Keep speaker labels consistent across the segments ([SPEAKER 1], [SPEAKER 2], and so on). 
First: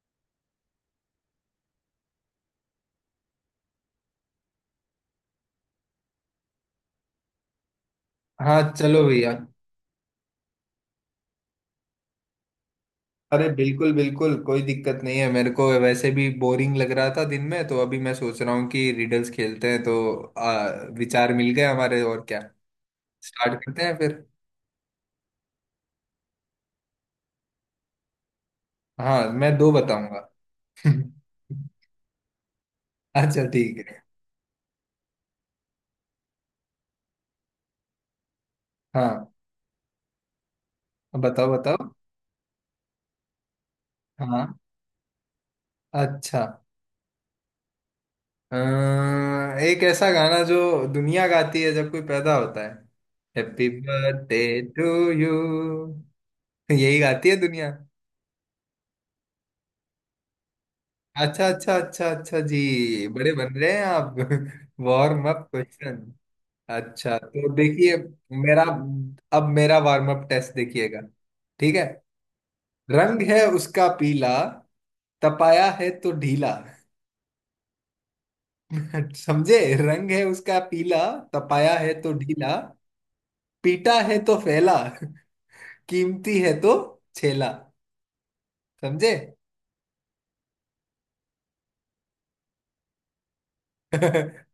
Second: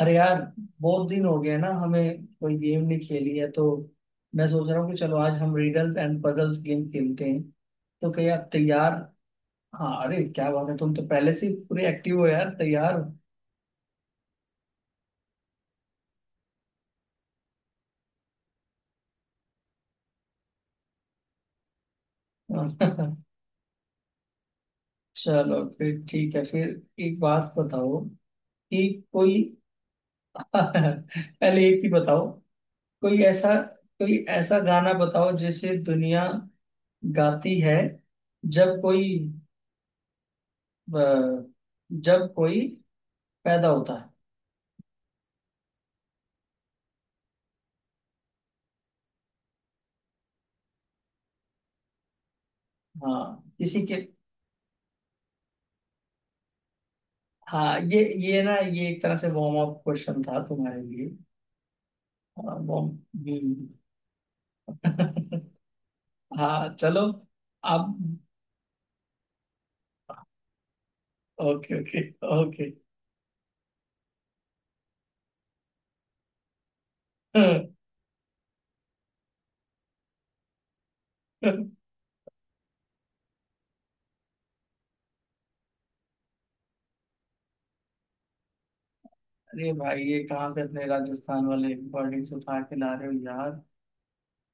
[SPEAKER 1] अरे यार, बहुत दिन हो गया ना, हमें कोई गेम नहीं खेली है। तो मैं सोच रहा हूँ कि चलो आज हम रिडल्स एंड पजल्स गेम खेलते हैं। तो क्या आप
[SPEAKER 2] हाँ
[SPEAKER 1] तैयार?
[SPEAKER 2] चलो भैया।
[SPEAKER 1] हाँ, अरे क्या बात है, तुम तो पहले से ही पूरे एक्टिव हो यार। तैयार
[SPEAKER 2] अरे बिल्कुल बिल्कुल कोई दिक्कत नहीं है मेरे को, वैसे भी बोरिंग लग रहा था दिन में, तो अभी मैं सोच रहा हूँ कि रिडल्स खेलते हैं तो आ, विचार मिल गए हमारे, और क्या।
[SPEAKER 1] हो।
[SPEAKER 2] स्टार्ट करते हैं फिर।
[SPEAKER 1] चलो फिर, ठीक है फिर। एक बात बताओ कि
[SPEAKER 2] हाँ,
[SPEAKER 1] कोई।
[SPEAKER 2] मैं दो बताऊंगा।
[SPEAKER 1] पहले एक ही बताओ। कोई
[SPEAKER 2] अच्छा
[SPEAKER 1] ऐसा
[SPEAKER 2] ठीक है।
[SPEAKER 1] कोई ऐसा गाना बताओ जिसे दुनिया गाती है जब कोई,
[SPEAKER 2] हाँ
[SPEAKER 1] अ,
[SPEAKER 2] बताओ बताओ।
[SPEAKER 1] जब कोई पैदा होता है।
[SPEAKER 2] हाँ अच्छा। एक ऐसा गाना जो दुनिया गाती है जब कोई पैदा होता है,
[SPEAKER 1] हाँ,
[SPEAKER 2] हैप्पी
[SPEAKER 1] किसी के।
[SPEAKER 2] Birthday to you. यही गाती है दुनिया।
[SPEAKER 1] हाँ, ये ना, ये एक तरह से वार्म अप क्वेश्चन था तुम्हारे लिए।
[SPEAKER 2] अच्छा अच्छा अच्छा अच्छा,
[SPEAKER 1] हाँ
[SPEAKER 2] जी बड़े बन
[SPEAKER 1] वार्म।
[SPEAKER 2] रहे हैं आप। Warm up question.
[SPEAKER 1] हाँ चलो।
[SPEAKER 2] अच्छा तो देखिए
[SPEAKER 1] अब
[SPEAKER 2] मेरा, अब मेरा वार्म अप टेस्ट देखिएगा। ठीक
[SPEAKER 1] ओके,
[SPEAKER 2] है।
[SPEAKER 1] Okay, okay.
[SPEAKER 2] रंग है उसका पीला, तपाया है तो ढीला। समझे? रंग है उसका पीला, तपाया है तो ढीला, पीटा है तो फैला, कीमती है तो छेला। समझे?
[SPEAKER 1] अरे भाई, ये कहाँ से अपने राजस्थान वाले वर्डिंग्स उठा के ला रहे हो यार?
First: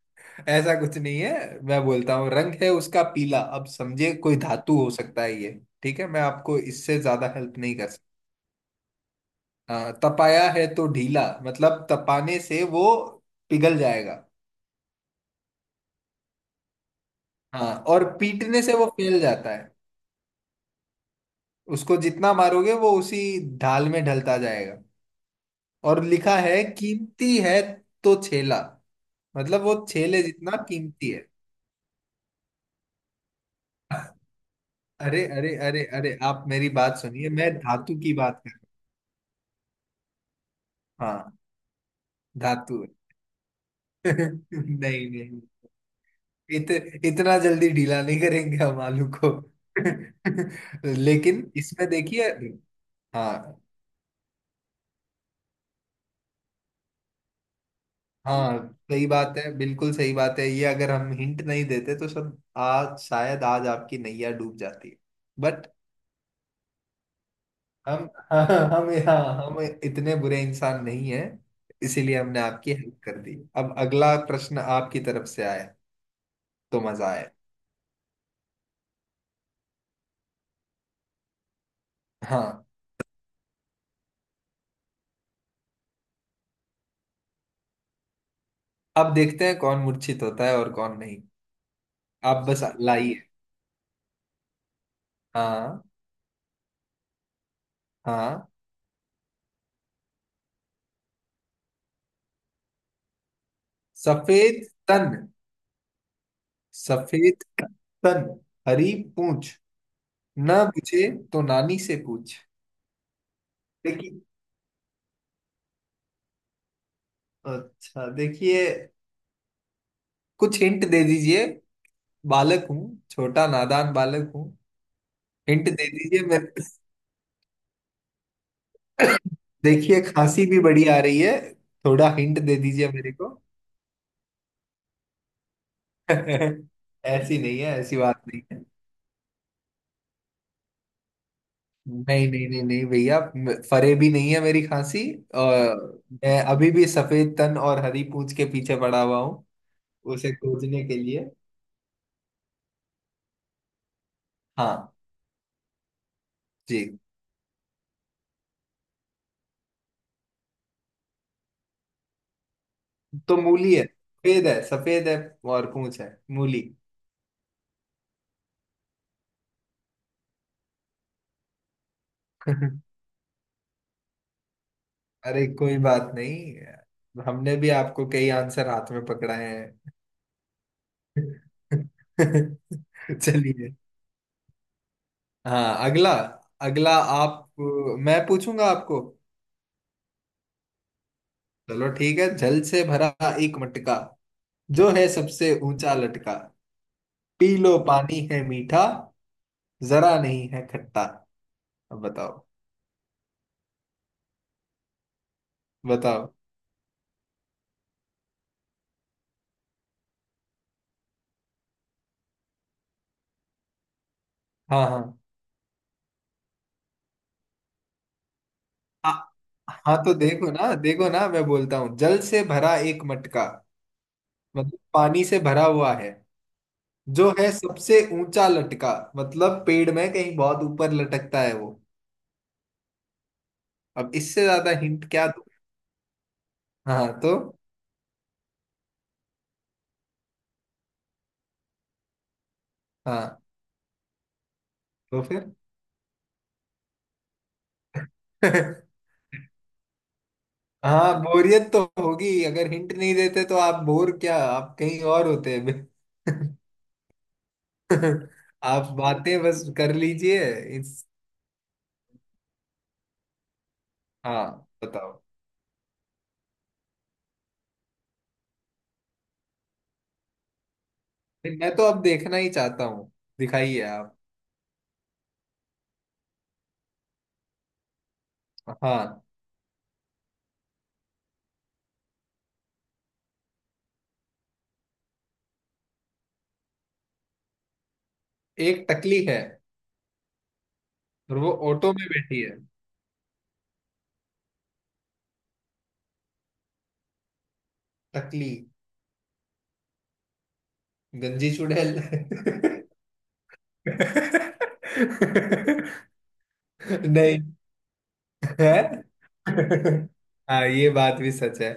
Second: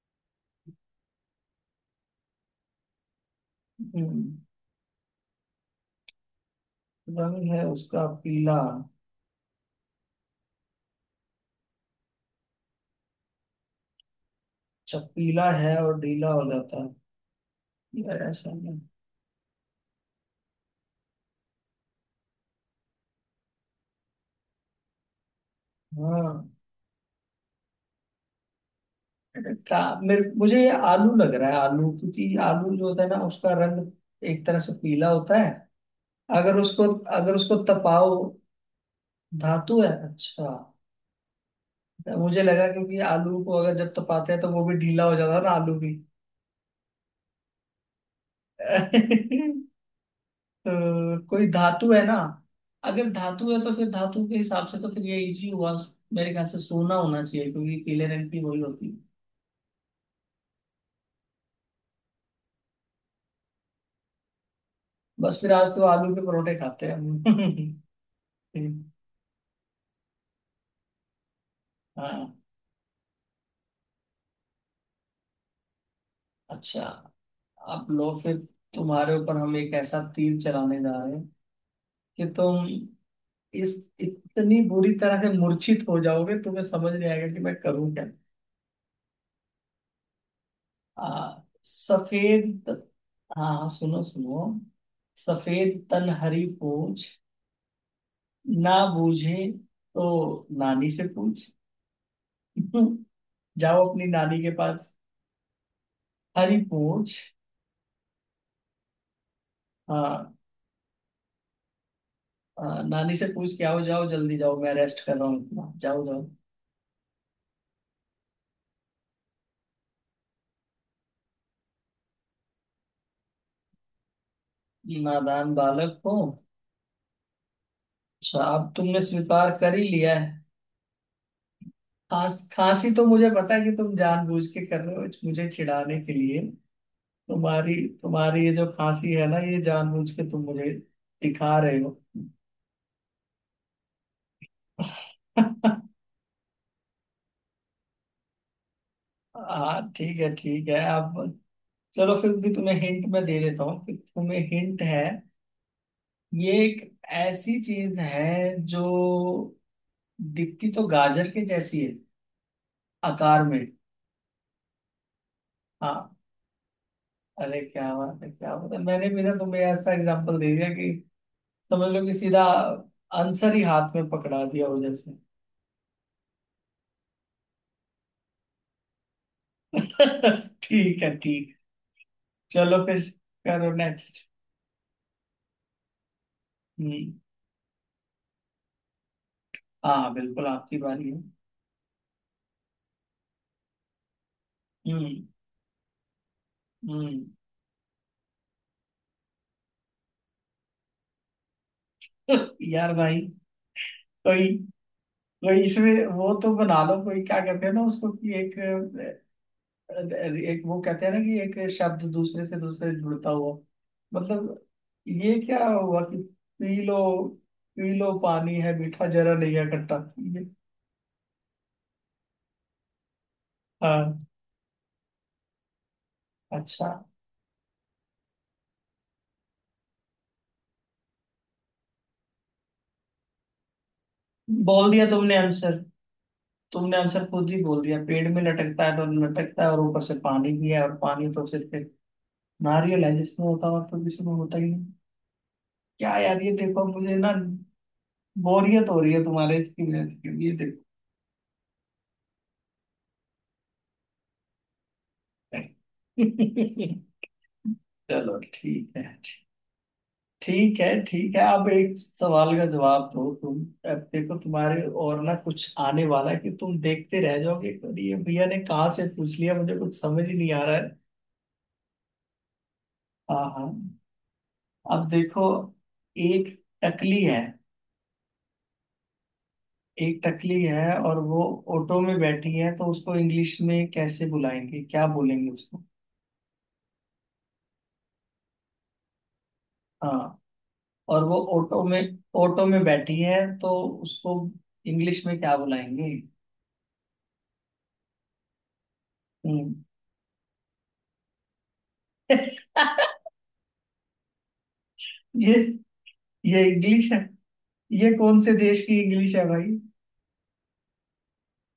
[SPEAKER 2] ऐसा कुछ नहीं है, मैं बोलता हूँ रंग है उसका पीला, अब समझे
[SPEAKER 1] हम्म।
[SPEAKER 2] कोई धातु हो सकता है ये। ठीक है, मैं आपको इससे ज्यादा
[SPEAKER 1] रंग
[SPEAKER 2] हेल्प
[SPEAKER 1] है
[SPEAKER 2] नहीं कर
[SPEAKER 1] उसका
[SPEAKER 2] सकता।
[SPEAKER 1] पीला।
[SPEAKER 2] हाँ, तपाया है तो ढीला मतलब तपाने से वो पिघल जाएगा।
[SPEAKER 1] अच्छा, पीला है और ढीला हो जाता है।
[SPEAKER 2] हाँ, और
[SPEAKER 1] यार ऐसा
[SPEAKER 2] पीटने से
[SPEAKER 1] नहीं।
[SPEAKER 2] वो फैल जाता है, उसको जितना मारोगे वो उसी ढाल में ढलता जाएगा। और लिखा
[SPEAKER 1] हाँ
[SPEAKER 2] है कीमती है तो छेला, मतलब
[SPEAKER 1] का
[SPEAKER 2] वो छेले
[SPEAKER 1] मेरे,
[SPEAKER 2] जितना
[SPEAKER 1] मुझे ये
[SPEAKER 2] कीमती
[SPEAKER 1] आलू
[SPEAKER 2] है।
[SPEAKER 1] लग रहा है, आलू, क्योंकि आलू जो होता है ना उसका रंग एक तरह से पीला
[SPEAKER 2] अरे
[SPEAKER 1] होता है।
[SPEAKER 2] अरे अरे अरे, आप
[SPEAKER 1] अगर
[SPEAKER 2] मेरी
[SPEAKER 1] उसको
[SPEAKER 2] बात सुनिए,
[SPEAKER 1] अगर
[SPEAKER 2] मैं
[SPEAKER 1] उसको
[SPEAKER 2] धातु
[SPEAKER 1] तपाओ।
[SPEAKER 2] की बात कर रहा
[SPEAKER 1] धातु है अच्छा।
[SPEAKER 2] हूँ। हाँ
[SPEAKER 1] तो मुझे लगा
[SPEAKER 2] धातु।
[SPEAKER 1] क्योंकि आलू को अगर जब तपाते हैं तो वो भी ढीला
[SPEAKER 2] नहीं
[SPEAKER 1] हो जाता
[SPEAKER 2] नहीं,
[SPEAKER 1] है ना, आलू भी।
[SPEAKER 2] इत, इतना जल्दी ढीला नहीं करेंगे हम आलू को।
[SPEAKER 1] तो कोई
[SPEAKER 2] लेकिन इसमें
[SPEAKER 1] धातु है ना।
[SPEAKER 2] देखिए।
[SPEAKER 1] अगर धातु
[SPEAKER 2] हाँ
[SPEAKER 1] है तो फिर धातु के हिसाब से तो फिर ये इजी हुआ। मेरे ख्याल से सोना होना चाहिए, क्योंकि पीले रंग की वही
[SPEAKER 2] हाँ,
[SPEAKER 1] होती है।
[SPEAKER 2] सही बात है, बिल्कुल सही बात है, ये अगर हम हिंट नहीं देते तो सब आज शायद आज आपकी नैया डूब जाती है।
[SPEAKER 1] बस फिर आज
[SPEAKER 2] बट
[SPEAKER 1] तो आलू के परोठे खाते हैं हम।
[SPEAKER 2] हम हाँ, हम हाँ, हम इतने बुरे इंसान नहीं हैं, इसीलिए
[SPEAKER 1] हाँ
[SPEAKER 2] हमने आपकी हेल्प कर दी। अब अगला प्रश्न आपकी तरफ से आए तो
[SPEAKER 1] अच्छा।
[SPEAKER 2] मजा आए।
[SPEAKER 1] आप लो फिर। तुम्हारे ऊपर हम एक ऐसा तीर चलाने जा रहे हैं कि
[SPEAKER 2] हाँ,
[SPEAKER 1] तुम इस इतनी बुरी तरह से मूर्छित हो जाओगे, तुम्हें समझ नहीं आएगा कि मैं करूं क्या।
[SPEAKER 2] अब देखते हैं कौन मूर्छित होता है और कौन नहीं। आप बस
[SPEAKER 1] सफेद।
[SPEAKER 2] लाइए।
[SPEAKER 1] हाँ, हाँ, सुनो सुनो।
[SPEAKER 2] हाँ
[SPEAKER 1] सफेद तन हरी पूछ,
[SPEAKER 2] हाँ।
[SPEAKER 1] ना बूझे तो नानी से पूछ। जाओ अपनी नानी के
[SPEAKER 2] सफेद
[SPEAKER 1] पास।
[SPEAKER 2] तन।
[SPEAKER 1] हरी पूछ।
[SPEAKER 2] सफेद तन हरी पूछ,
[SPEAKER 1] हाँ,
[SPEAKER 2] ना पूछे तो नानी से पूछ।
[SPEAKER 1] हाँ, नानी से पूछ के आओ, जाओ
[SPEAKER 2] देखिए,
[SPEAKER 1] जल्दी जाओ, मैं रेस्ट कर रहा हूँ इतना, जाओ जाओ।
[SPEAKER 2] अच्छा देखिए, कुछ हिंट दे दीजिए। बालक हूँ, छोटा नादान बालक हूँ।
[SPEAKER 1] नादान
[SPEAKER 2] हिंट दे
[SPEAKER 1] बालक हो।
[SPEAKER 2] दीजिए मेरे।
[SPEAKER 1] अच्छा, अब तुमने स्वीकार कर ही
[SPEAKER 2] देखिए
[SPEAKER 1] लिया है।
[SPEAKER 2] खांसी भी बड़ी आ रही है, थोड़ा हिंट दे
[SPEAKER 1] खांसी
[SPEAKER 2] दीजिए
[SPEAKER 1] तो
[SPEAKER 2] मेरे
[SPEAKER 1] मुझे
[SPEAKER 2] को।
[SPEAKER 1] पता है कि तुम जानबूझ के कर रहे हो, मुझे चिढ़ाने के लिए।
[SPEAKER 2] ऐसी नहीं है,
[SPEAKER 1] तुम्हारी
[SPEAKER 2] ऐसी बात
[SPEAKER 1] तुम्हारी ये
[SPEAKER 2] नहीं।
[SPEAKER 1] जो खांसी है ना, ये जानबूझ के तुम मुझे दिखा रहे हो।
[SPEAKER 2] नहीं नहीं नहीं नहीं भैया, म- फरे भी नहीं है मेरी खांसी। और मैं अभी भी सफेद तन और हरी पूंछ के पीछे पड़ा हुआ हूँ,
[SPEAKER 1] हाँ ठीक
[SPEAKER 2] उसे
[SPEAKER 1] है, ठीक है
[SPEAKER 2] खोजने के लिए।
[SPEAKER 1] अब। चलो फिर भी तुम्हें हिंट मैं दे देता हूँ कि तुम्हें हिंट
[SPEAKER 2] हाँ
[SPEAKER 1] है। ये एक
[SPEAKER 2] जी।
[SPEAKER 1] ऐसी चीज है जो दिखती तो गाजर के जैसी है,
[SPEAKER 2] तो
[SPEAKER 1] आकार में।
[SPEAKER 2] मूली है, सफेद है, सफेद है और पूंछ
[SPEAKER 1] हाँ,
[SPEAKER 2] है मूली।
[SPEAKER 1] अरे क्या बात है, क्या बात है, मैंने भी ना तुम्हें ऐसा एग्जांपल दे दिया कि समझ लो कि सीधा आंसर ही हाथ में पकड़ा दिया वजह से।
[SPEAKER 2] अरे कोई बात नहीं, हमने भी आपको कई आंसर हाथ में पकड़ाए हैं।
[SPEAKER 1] ठीक है ठीक। चलो फिर, करो
[SPEAKER 2] चलिए।
[SPEAKER 1] नेक्स्ट।
[SPEAKER 2] हाँ अगला। अगला
[SPEAKER 1] हम्म।
[SPEAKER 2] आप, मैं पूछूंगा आपको।
[SPEAKER 1] हाँ बिल्कुल आपकी बारी है।
[SPEAKER 2] चलो ठीक है। जल से भरा एक मटका, जो है
[SPEAKER 1] हम्म।
[SPEAKER 2] सबसे ऊंचा लटका,
[SPEAKER 1] हम्म।
[SPEAKER 2] पी लो पानी है मीठा, जरा नहीं है खट्टा। अब बताओ।
[SPEAKER 1] यार भाई, कोई कोई इसमें वो
[SPEAKER 2] बताओ।
[SPEAKER 1] तो बना लो, कोई क्या कहते हैं ना उसको कि एक, एक वो कहते हैं ना कि एक शब्द दूसरे से दूसरे जुड़ता हुआ, मतलब।
[SPEAKER 2] हाँ हाँ।
[SPEAKER 1] ये क्या हुआ कि पी लो, पी लो पानी है मीठा,
[SPEAKER 2] आ-
[SPEAKER 1] जरा नहीं है खट्टा।
[SPEAKER 2] हाँ तो
[SPEAKER 1] ये,
[SPEAKER 2] देखो ना, देखो ना, मैं बोलता हूँ जल से भरा एक मटका
[SPEAKER 1] हाँ,
[SPEAKER 2] मतलब पानी से भरा हुआ है,
[SPEAKER 1] अच्छा।
[SPEAKER 2] जो है सबसे ऊंचा लटका मतलब पेड़ में कहीं बहुत ऊपर लटकता है वो। अब इससे ज्यादा
[SPEAKER 1] बोल दिया
[SPEAKER 2] हिंट क्या
[SPEAKER 1] तुमने
[SPEAKER 2] दूँ?
[SPEAKER 1] आंसर। तुमने
[SPEAKER 2] हाँ
[SPEAKER 1] आंसर
[SPEAKER 2] तो।
[SPEAKER 1] खुद ही बोल दिया, पेड़ में लटकता है तो लटकता है और ऊपर से पानी भी है, और पानी तो सिर्फ एक नारियल है
[SPEAKER 2] हाँ
[SPEAKER 1] जिसमें होता हुआ, तो किसी में होता ही नहीं।
[SPEAKER 2] तो फिर।
[SPEAKER 1] क्या यार ये देखो, मुझे ना बोरियत हो रही है तुम्हारे इसकी वजह से, ये देखो।
[SPEAKER 2] हाँ बोरियत तो होगी, अगर हिंट नहीं देते तो। आप बोर क्या, आप कहीं और होते हैं।
[SPEAKER 1] चलो
[SPEAKER 2] आप
[SPEAKER 1] ठीक है।
[SPEAKER 2] बातें बस कर लीजिए।
[SPEAKER 1] ठीक है,
[SPEAKER 2] इस,
[SPEAKER 1] ठीक है, अब एक सवाल का जवाब दो तुम। अब देखो
[SPEAKER 2] हाँ
[SPEAKER 1] तुम्हारे
[SPEAKER 2] बताओ।
[SPEAKER 1] और ना कुछ आने वाला है कि तुम देखते रह जाओगे कि ये भैया ने कहाँ से पूछ लिया, मुझे कुछ समझ ही नहीं आ रहा है।
[SPEAKER 2] नहीं, मैं तो अब देखना ही चाहता हूँ।
[SPEAKER 1] हाँ, हाँ।
[SPEAKER 2] दिखाइए आप।
[SPEAKER 1] अब देखो, एक टकली है
[SPEAKER 2] हाँ,
[SPEAKER 1] एक टकली है और वो ऑटो में बैठी है, तो उसको इंग्लिश में कैसे बुलाएंगे, क्या बोलेंगे उसको।
[SPEAKER 2] एक टकली है
[SPEAKER 1] हाँ, और वो
[SPEAKER 2] और वो ऑटो में बैठी है।
[SPEAKER 1] ऑटो में बैठी है, तो उसको इंग्लिश में क्या बुलाएंगे।
[SPEAKER 2] टकली
[SPEAKER 1] हम्म।
[SPEAKER 2] गंजी चुड़ैल।
[SPEAKER 1] ये ये इंग्लिश है?
[SPEAKER 2] नहीं
[SPEAKER 1] ये कौन से
[SPEAKER 2] है।
[SPEAKER 1] देश की इंग्लिश है भाई?
[SPEAKER 2] हाँ ये बात भी सच है।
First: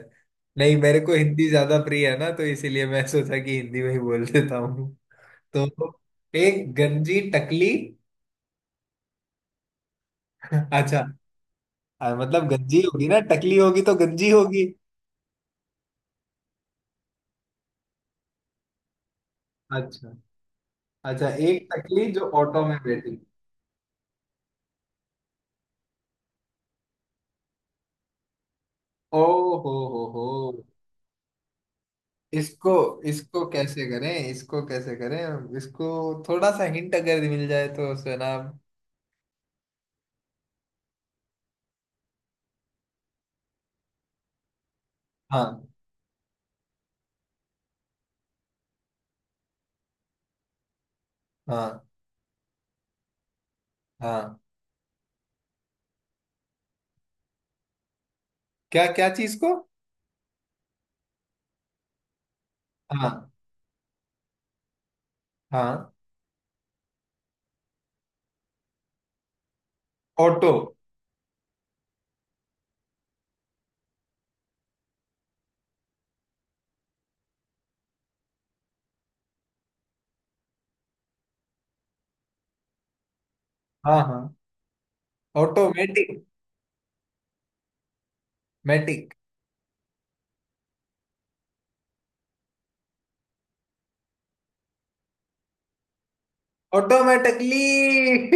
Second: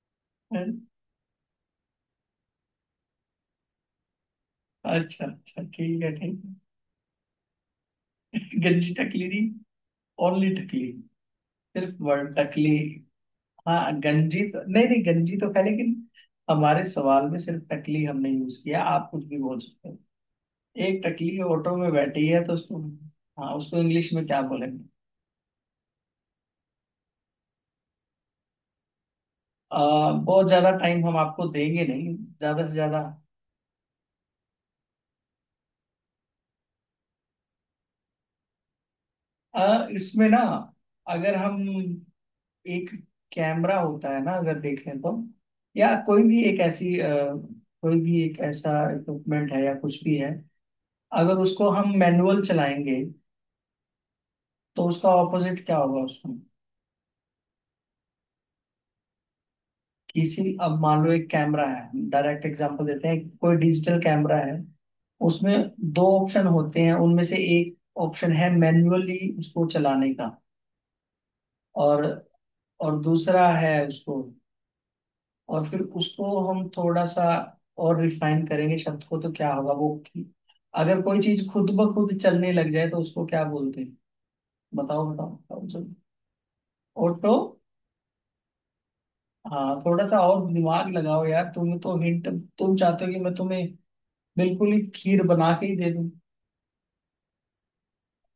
[SPEAKER 1] हैं?
[SPEAKER 2] नहीं, मेरे को हिंदी ज्यादा प्रिय है ना, तो इसीलिए मैं सोचा कि हिंदी में ही बोल देता हूँ।
[SPEAKER 1] अच्छा, अच्छा,
[SPEAKER 2] तो
[SPEAKER 1] ठीक है ठीक।
[SPEAKER 2] एक गंजी टकली।
[SPEAKER 1] है गंजी टकली नहीं, ओनली टकली,
[SPEAKER 2] अच्छा।
[SPEAKER 1] सिर्फ
[SPEAKER 2] हाँ,
[SPEAKER 1] वर्ड
[SPEAKER 2] मतलब
[SPEAKER 1] टकली।
[SPEAKER 2] गंजी होगी ना, टकली
[SPEAKER 1] हाँ
[SPEAKER 2] होगी तो गंजी
[SPEAKER 1] गंजी तो
[SPEAKER 2] होगी।
[SPEAKER 1] नहीं, नहीं गंजी तो खाई लेकिन हमारे सवाल में सिर्फ टकली हमने यूज किया, आप कुछ भी बोल सकते हो।
[SPEAKER 2] अच्छा।
[SPEAKER 1] एक
[SPEAKER 2] अच्छा
[SPEAKER 1] टकली
[SPEAKER 2] एक
[SPEAKER 1] ऑटो में
[SPEAKER 2] टकली
[SPEAKER 1] बैठी
[SPEAKER 2] जो
[SPEAKER 1] है तो
[SPEAKER 2] ऑटो में
[SPEAKER 1] उसको।
[SPEAKER 2] बैठी।
[SPEAKER 1] हाँ, उसको इंग्लिश में क्या बोलेंगे?
[SPEAKER 2] ओ
[SPEAKER 1] आ,
[SPEAKER 2] हो हो।
[SPEAKER 1] बहुत ज्यादा टाइम हम आपको देंगे नहीं, ज्यादा
[SPEAKER 2] इसको,
[SPEAKER 1] से ज्यादा।
[SPEAKER 2] इसको कैसे करें, इसको कैसे करें, इसको थोड़ा सा हिंट अगर मिल जाए तो सुना।
[SPEAKER 1] इसमें ना, अगर हम एक, कैमरा होता है ना अगर देख लें तो,
[SPEAKER 2] हाँ
[SPEAKER 1] या कोई भी एक ऐसी, कोई भी एक ऐसा इक्विपमेंट है या कुछ भी है, अगर उसको
[SPEAKER 2] हाँ
[SPEAKER 1] हम मैनुअल चलाएंगे
[SPEAKER 2] हाँ।
[SPEAKER 1] तो उसका ऑपोजिट क्या होगा उसमें।
[SPEAKER 2] क्या क्या चीज को?
[SPEAKER 1] किसी, अब मान लो एक कैमरा है, डायरेक्ट एग्जांपल देते
[SPEAKER 2] हाँ
[SPEAKER 1] हैं, कोई डिजिटल कैमरा है, उसमें
[SPEAKER 2] हाँ।
[SPEAKER 1] दो ऑप्शन होते हैं, उनमें से एक ऑप्शन है मैन्युअली उसको चलाने का,
[SPEAKER 2] ऑटो।
[SPEAKER 1] और दूसरा है उसको, और फिर उसको हम थोड़ा सा और रिफाइन करेंगे शब्द को, तो क्या होगा वो कि अगर कोई चीज खुद ब खुद चलने लग जाए तो उसको क्या बोलते हैं।
[SPEAKER 2] हाँ हाँ।
[SPEAKER 1] बताओ बताओ बताओ, चलो।
[SPEAKER 2] Automatic
[SPEAKER 1] auto.
[SPEAKER 2] मैटिक।
[SPEAKER 1] हाँ, थोड़ा सा और दिमाग लगाओ यार, तुम तो हिंट, तुम चाहते हो कि मैं तुम्हें बिल्कुल ही खीर बना के ही दे दूं।
[SPEAKER 2] ऑटोमेटिकली।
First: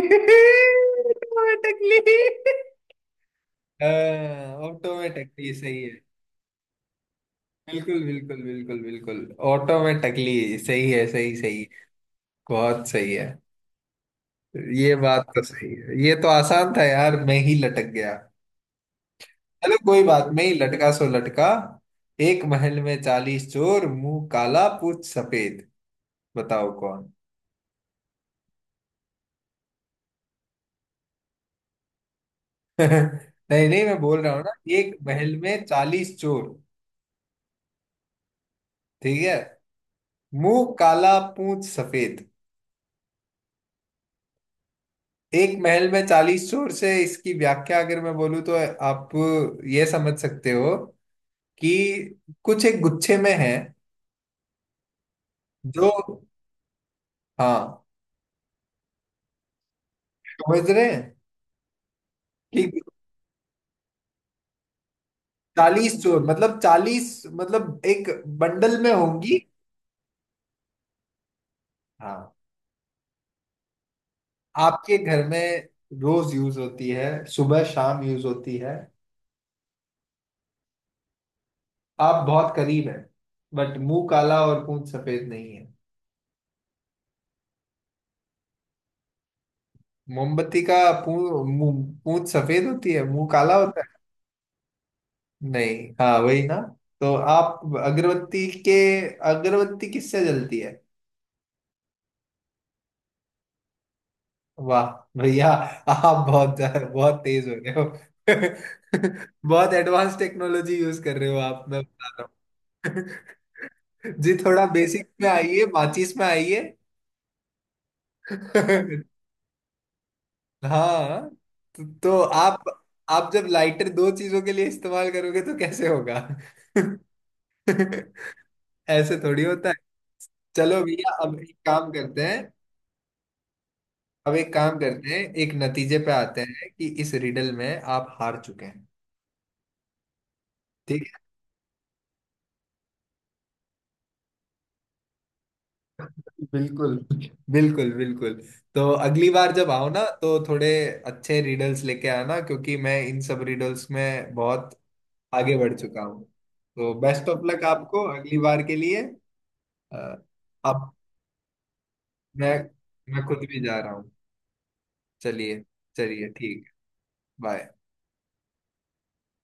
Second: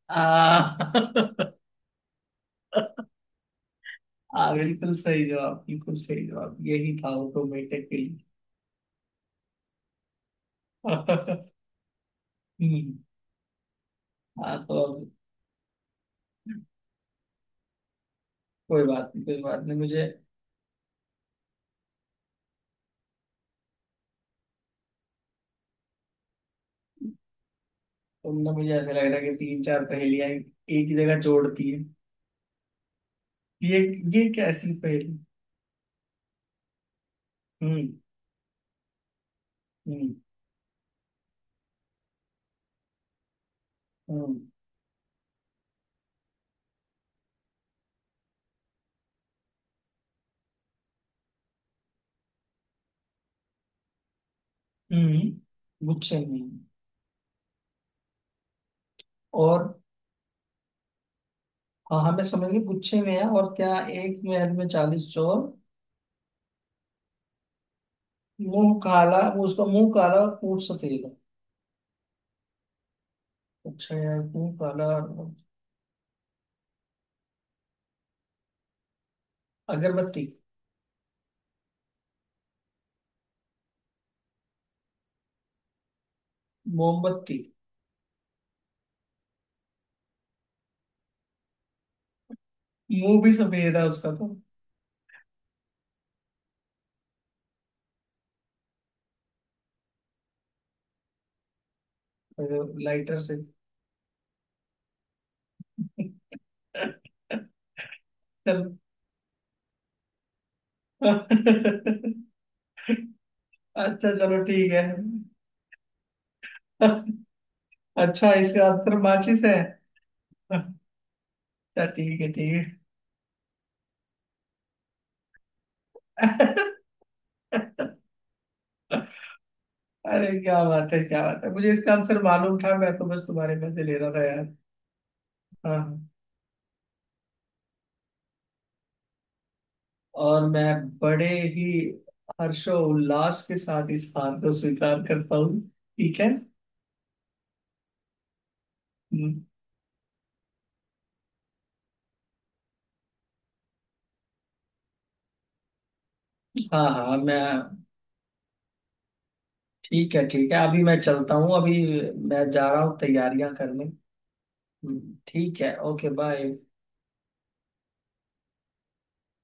[SPEAKER 1] आ,
[SPEAKER 2] ऑटोमेटिकली।
[SPEAKER 1] हाँ, बिल्कुल सही
[SPEAKER 2] ऑटोमेटिकली
[SPEAKER 1] जवाब,
[SPEAKER 2] सही
[SPEAKER 1] बिल्कुल
[SPEAKER 2] है।
[SPEAKER 1] सही जवाब, यही था
[SPEAKER 2] बिल्कुल
[SPEAKER 1] ऑटोमेटिकली।
[SPEAKER 2] बिल्कुल बिल्कुल बिल्कुल। ऑटोमेटिकली सही है, सही
[SPEAKER 1] हम्म।
[SPEAKER 2] सही। बहुत सही है।
[SPEAKER 1] हाँ तो
[SPEAKER 2] ये
[SPEAKER 1] अब,
[SPEAKER 2] बात तो सही है, ये तो आसान था यार, मैं ही लटक गया।
[SPEAKER 1] कोई बात नहीं, कोई बात नहीं
[SPEAKER 2] चलो कोई
[SPEAKER 1] मुझे।
[SPEAKER 2] बात नहीं, लटका सो लटका। एक महल में 40 चोर, मुंह काला पूछ सफेद, बताओ कौन।
[SPEAKER 1] तुमने मुझे, ऐसा लग रहा है कि तीन चार पहेलियां एक ही जगह जोड़ती है।
[SPEAKER 2] नहीं
[SPEAKER 1] ये
[SPEAKER 2] नहीं, मैं बोल
[SPEAKER 1] ये
[SPEAKER 2] रहा हूँ ना,
[SPEAKER 1] कैसी
[SPEAKER 2] एक
[SPEAKER 1] पहेली?
[SPEAKER 2] महल में 40 चोर,
[SPEAKER 1] हम्म।
[SPEAKER 2] ठीक है,
[SPEAKER 1] हम्म।
[SPEAKER 2] मुंह काला पूंछ सफेद।
[SPEAKER 1] हम्म।
[SPEAKER 2] एक महल में चालीस चोर से इसकी व्याख्या अगर मैं बोलूँ तो आप ये समझ सकते हो कि कुछ एक गुच्छे में है
[SPEAKER 1] हम्म, गुच्छे
[SPEAKER 2] जो।
[SPEAKER 1] में है।
[SPEAKER 2] हाँ
[SPEAKER 1] और
[SPEAKER 2] समझ रहे हैं
[SPEAKER 1] हाँ, हमें समझ गए,
[SPEAKER 2] कि
[SPEAKER 1] गुच्छे में है और क्या, एक महल में 40 चोर,
[SPEAKER 2] 40 चोर मतलब 40 मतलब एक
[SPEAKER 1] मुंह
[SPEAKER 2] बंडल में
[SPEAKER 1] काला,
[SPEAKER 2] होंगी।
[SPEAKER 1] उसका मुंह काला और पूंछ सफेद।
[SPEAKER 2] हाँ।
[SPEAKER 1] अच्छा यार, मुंह काला।
[SPEAKER 2] आपके घर में रोज यूज होती है, सुबह शाम यूज होती है।
[SPEAKER 1] अगरबत्ती।
[SPEAKER 2] आप बहुत करीब हैं, बट मुंह काला और पूंछ सफेद नहीं है।
[SPEAKER 1] मोमबत्ती।
[SPEAKER 2] मोमबत्ती का मुंह पूंछ सफेद होती है,
[SPEAKER 1] मुंह
[SPEAKER 2] मुंह
[SPEAKER 1] भी
[SPEAKER 2] काला
[SPEAKER 1] सफेद
[SPEAKER 2] होता
[SPEAKER 1] है
[SPEAKER 2] है।
[SPEAKER 1] उसका तो।
[SPEAKER 2] नहीं, हाँ वही ना, तो आप अगरबत्ती के। अगरबत्ती किससे जलती है?
[SPEAKER 1] लाइटर से।
[SPEAKER 2] वाह भैया, आप बहुत बहुत तेज हो गए हो।
[SPEAKER 1] चल
[SPEAKER 2] बहुत एडवांस टेक्नोलॉजी यूज कर रहे हो आप,
[SPEAKER 1] अच्छा,
[SPEAKER 2] मैं बता रहा हूँ। जी
[SPEAKER 1] चलो
[SPEAKER 2] थोड़ा
[SPEAKER 1] ठीक है।
[SPEAKER 2] बेसिक में आइए, माचिस में आइए।
[SPEAKER 1] अच्छा इसका आंसर माचिस है। अच्छा
[SPEAKER 2] हाँ तो
[SPEAKER 1] ठीक है, ठीक है।
[SPEAKER 2] आप जब लाइटर दो चीजों के लिए इस्तेमाल करोगे तो कैसे होगा? ऐसे थोड़ी होता है।
[SPEAKER 1] अरे क्या
[SPEAKER 2] चलो
[SPEAKER 1] बात है,
[SPEAKER 2] भैया
[SPEAKER 1] क्या
[SPEAKER 2] अब
[SPEAKER 1] बात है,
[SPEAKER 2] एक
[SPEAKER 1] मुझे
[SPEAKER 2] काम
[SPEAKER 1] इसका आंसर
[SPEAKER 2] करते हैं,
[SPEAKER 1] मालूम था, मैं तो बस तुम्हारे में से ले रहा था
[SPEAKER 2] अब
[SPEAKER 1] यार।
[SPEAKER 2] एक काम करते हैं, एक नतीजे
[SPEAKER 1] हाँ,
[SPEAKER 2] पे आते हैं कि इस रिडल में आप हार चुके हैं।
[SPEAKER 1] और मैं
[SPEAKER 2] ठीक है।
[SPEAKER 1] बड़े ही हर्षो उल्लास के साथ इस हार को स्वीकार करता हूँ। ठीक है।
[SPEAKER 2] बिल्कुल बिल्कुल बिल्कुल। तो अगली
[SPEAKER 1] हम्म।
[SPEAKER 2] बार जब आओ ना तो थोड़े अच्छे रिडल्स लेके आना, क्योंकि मैं इन सब रिडल्स में बहुत आगे बढ़ चुका हूँ।
[SPEAKER 1] हाँ,
[SPEAKER 2] तो
[SPEAKER 1] हाँ,
[SPEAKER 2] बेस्ट ऑफ लक
[SPEAKER 1] मैं।
[SPEAKER 2] आपको अगली बार के लिए।
[SPEAKER 1] ठीक
[SPEAKER 2] अ,
[SPEAKER 1] है, ठीक है, अभी
[SPEAKER 2] आप,
[SPEAKER 1] मैं चलता हूँ, अभी मैं
[SPEAKER 2] मैं
[SPEAKER 1] जा रहा हूँ
[SPEAKER 2] मैं खुद
[SPEAKER 1] तैयारियां
[SPEAKER 2] भी जा
[SPEAKER 1] करने।
[SPEAKER 2] रहा हूँ। चलिए,
[SPEAKER 1] ठीक है, ओके
[SPEAKER 2] चलिए
[SPEAKER 1] बाय।
[SPEAKER 2] ठीक है। बाय।